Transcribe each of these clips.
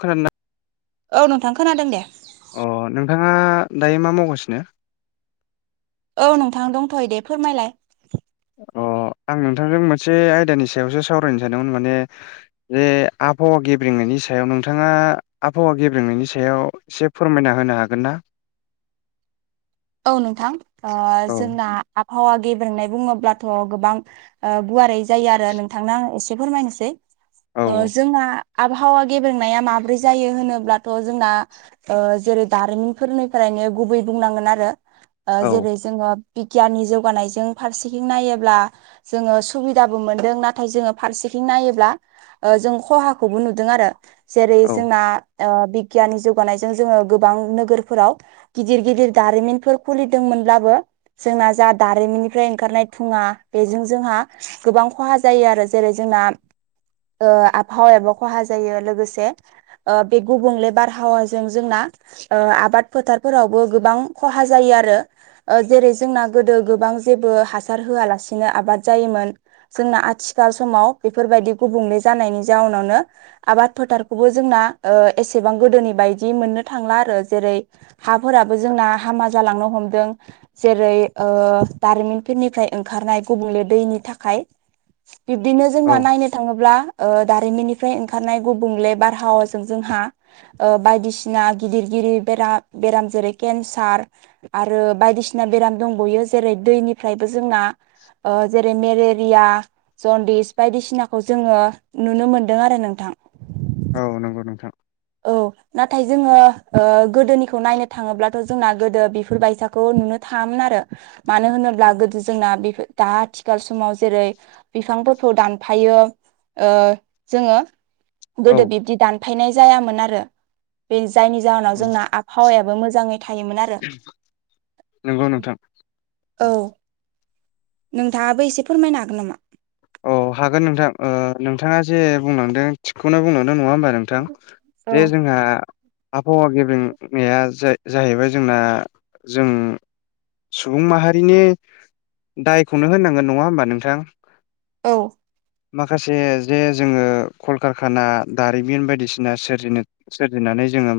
खोनादोंना? औ नोंथां खोनादों दे अ नोंथाङा दायो मा मावगासिनो? औ नोंथां दंथ'यै दे फोरमायलाय अ आं नोंथांजों मोनसे आयदानि सायावसो सावरायनो सानदोंमोन माने जे आबहावा गेब्रेंनायनि सायाव नोंथाङा आबहावा गेब्रेंनायनि सायाव एसे फोरमायना होनो हागोन ना? [inaudible] औ नोंथां ओ औ जोंना आबहावा गेब्रेंनाय बुङोब्लाथ' गोबां ओ गुवारै जायो आरो नोंथांनो आं एसे फोरमायनोसै औ ओ जोंना आबहावा गेब्रेंनाया माब्रै जायो होनोब्लाथ' जोंना ओ जेरै दारिमिनफोरनिफ्रायनो गुबै बुंनांगोन आरो ओ औ जेरै जोङो बिगियाननि जौगानायजों फारसेथिं नायोब्ला जोङो सुबिदाबो मोनदों नाथाय जोङो फारसेथिं नायोब्ला ओ जों खहाखौबो नुदों आरो जेरै औ जोंना ओ बिगियाननि जौगानायजों जोङो गोबां नोगोरफोराव गिदिर गिदिर दारिमिन बेफोर खुलिदोंमोनब्लाबो जोंना जा दारिमिननिफ्राय ओंखारनाय थुङा बेजों जोंहा गोबां खहा जायो आरो जेरै जोंना ओ आबहावायाबो ख'हा जायो लोगोसे ओ बे गुबुंले बारहावाजों जोंना ओ आबाद फोथारफोरावबो गोबां खहा जायो आरो ओ जेरै जोंना गोदो गोबां जेबो हासार होआलासिनो आबाद जायोमोन जोंना आथिखाल समाव बेफोरबायदि गुबुंले जानायनि जाउनावनो आबाद फोथारखौबो जोंना ओ एसेबां गोदोनि बायदि मोननो थांला आरो जेरै हाफोराबो जोंना हामा जालांनो हमदों जेरै ओ दारिमिनफोरनिफ्राय ओंखारनाय गुबुंले दैनि थाखाय बिब्दिनो जोंना औ नायनो थाङोब्ला ओ दारिमिननिफ्राय ओंखारनाय गुबुंले बारहावाजों जोंहा ओ बायदिसिना गिदिर गिरि बेरा बेराम जेरै केन्सार आरो बायदिसि जोना बेराम दंबावयो जेरै दैनिफ्रायबो जोंना जेरै ओ मेलेरिया जनदिस बायदिसिनाखौ जोङो नुनो मोनदों आरो नोंथां। औ नंगौ नोंथां। औ नाथाय जोङो ओ गोदोनिखौ नायनो थाङोब्लाथ' जोंना गोदो बेफोरबायसाखौ नुनो थाङामोन आरो। मानो होनोब्ला गोदो जोंना बेफोर दा आथिखाल समाव जेरै बिफांफोरखौ दानफायो ओ जोङो औ गोदो बिब्दि दानफायनाय जायामोन आरो बे जायनि जाहोनाव जोंना आबहावायाबो मोजाङै थायोमोन आरो। नंगौ नोंथां। औ नोंथाङाबो एसे फोरमायनो हागोन नामा? औ हागोन नोंथां ओ नोंथाङा जे बुंलांदों थिगखौनो बुंलांदों नङा होनोमबा नों थां औ जे जोंहा आबहावा गेबेंनाया जाहैबाय जोंना जों सुबुं माहारिनि दायखौनो होननांगोन नङा होमबा नोंथां औ माखासे जे जोङो कलकारखाना दारिमिन बायदिसिना सोरजिनो सोरजिनानै जोङो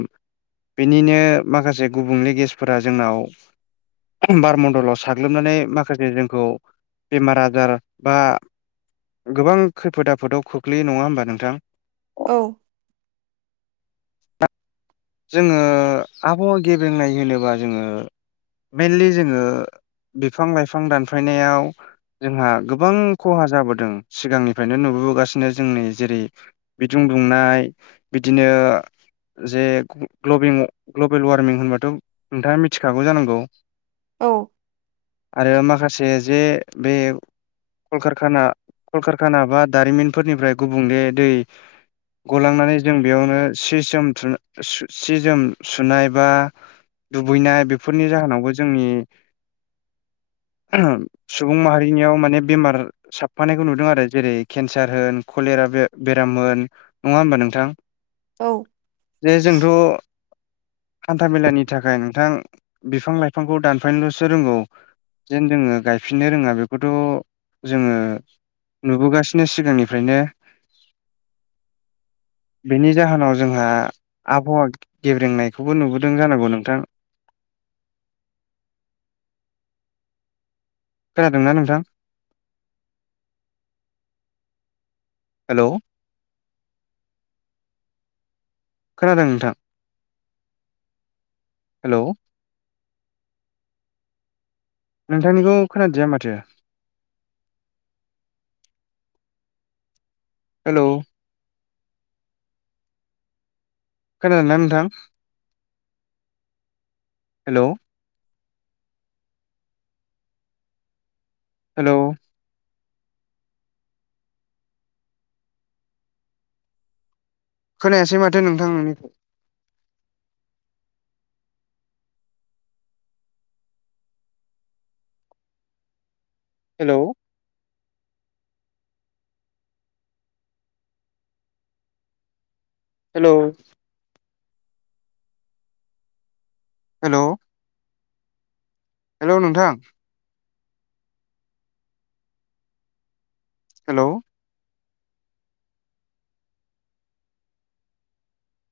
बेनिनो माखासे गुबुंले गेेसफोरा जोंनाव बार मडलाव साग्लोबनानै माखासे जोंखौ बेमार आजार बा गोबां खैफोद आफोदाव खोख्लैययो नङा होमबा नोंथां? औ जोङो आबहावा गेबेंनाय होनोबा जोङो मेइनलि जोङो बिफां लाइफां दानफायनायाव जोंहा गोबां खहा जाबोदों सिगांनिफ्रायनो नुबोबोगासिनो जोंनि जेरै बिदुं दुंनाय बिदिनो जे ग्लबिं ग्लबेल वार्मिं होनबाथ' नोंथाङा मिथिखागौ जानांगौ औ आरो माखासे जे बे कलकारखाना कलकारखाना बा दारिमिनफोरनिफ्राय गुबुंले दै गलांनानै जों बेयावनो सि जोम थु सि जोम सुनाय बा दुगैनाय बेफोरनि जाहोनावबो जोंनि सुबुं माहारिनियाव माने बेमार साबफानायखौ नुदों आरो जेरै केन्सार होन कलेरा बे बेराम होन नङा होमबा नोंथां औ जे जोंथ' हान्था मेलानि थाखाय नोंथां बिफां लाइफांखौ दानफायनोल'सो रोंगौ जेन जोङो गायफिननो रोङा बेखौथ' जोङो नुबोगासिनो सिगांनिफ्रायनो [inaudible] बेनि जाहोनाव जोंहा आबहावा गेब्रेंनायखौबो नुबोदों जानांगौ नोंथां खोनादोंना नोंथां हेल' खोनादों नोंथां हेल' नोंथांनिखौ खोनादिया माथो हेल' खोनादोंना नोंथां हेल' हेल' खोनायासै माथो नोंथां नोंनिफ्राय हेल' हेल' हेल' हेल' नोंथां हेल'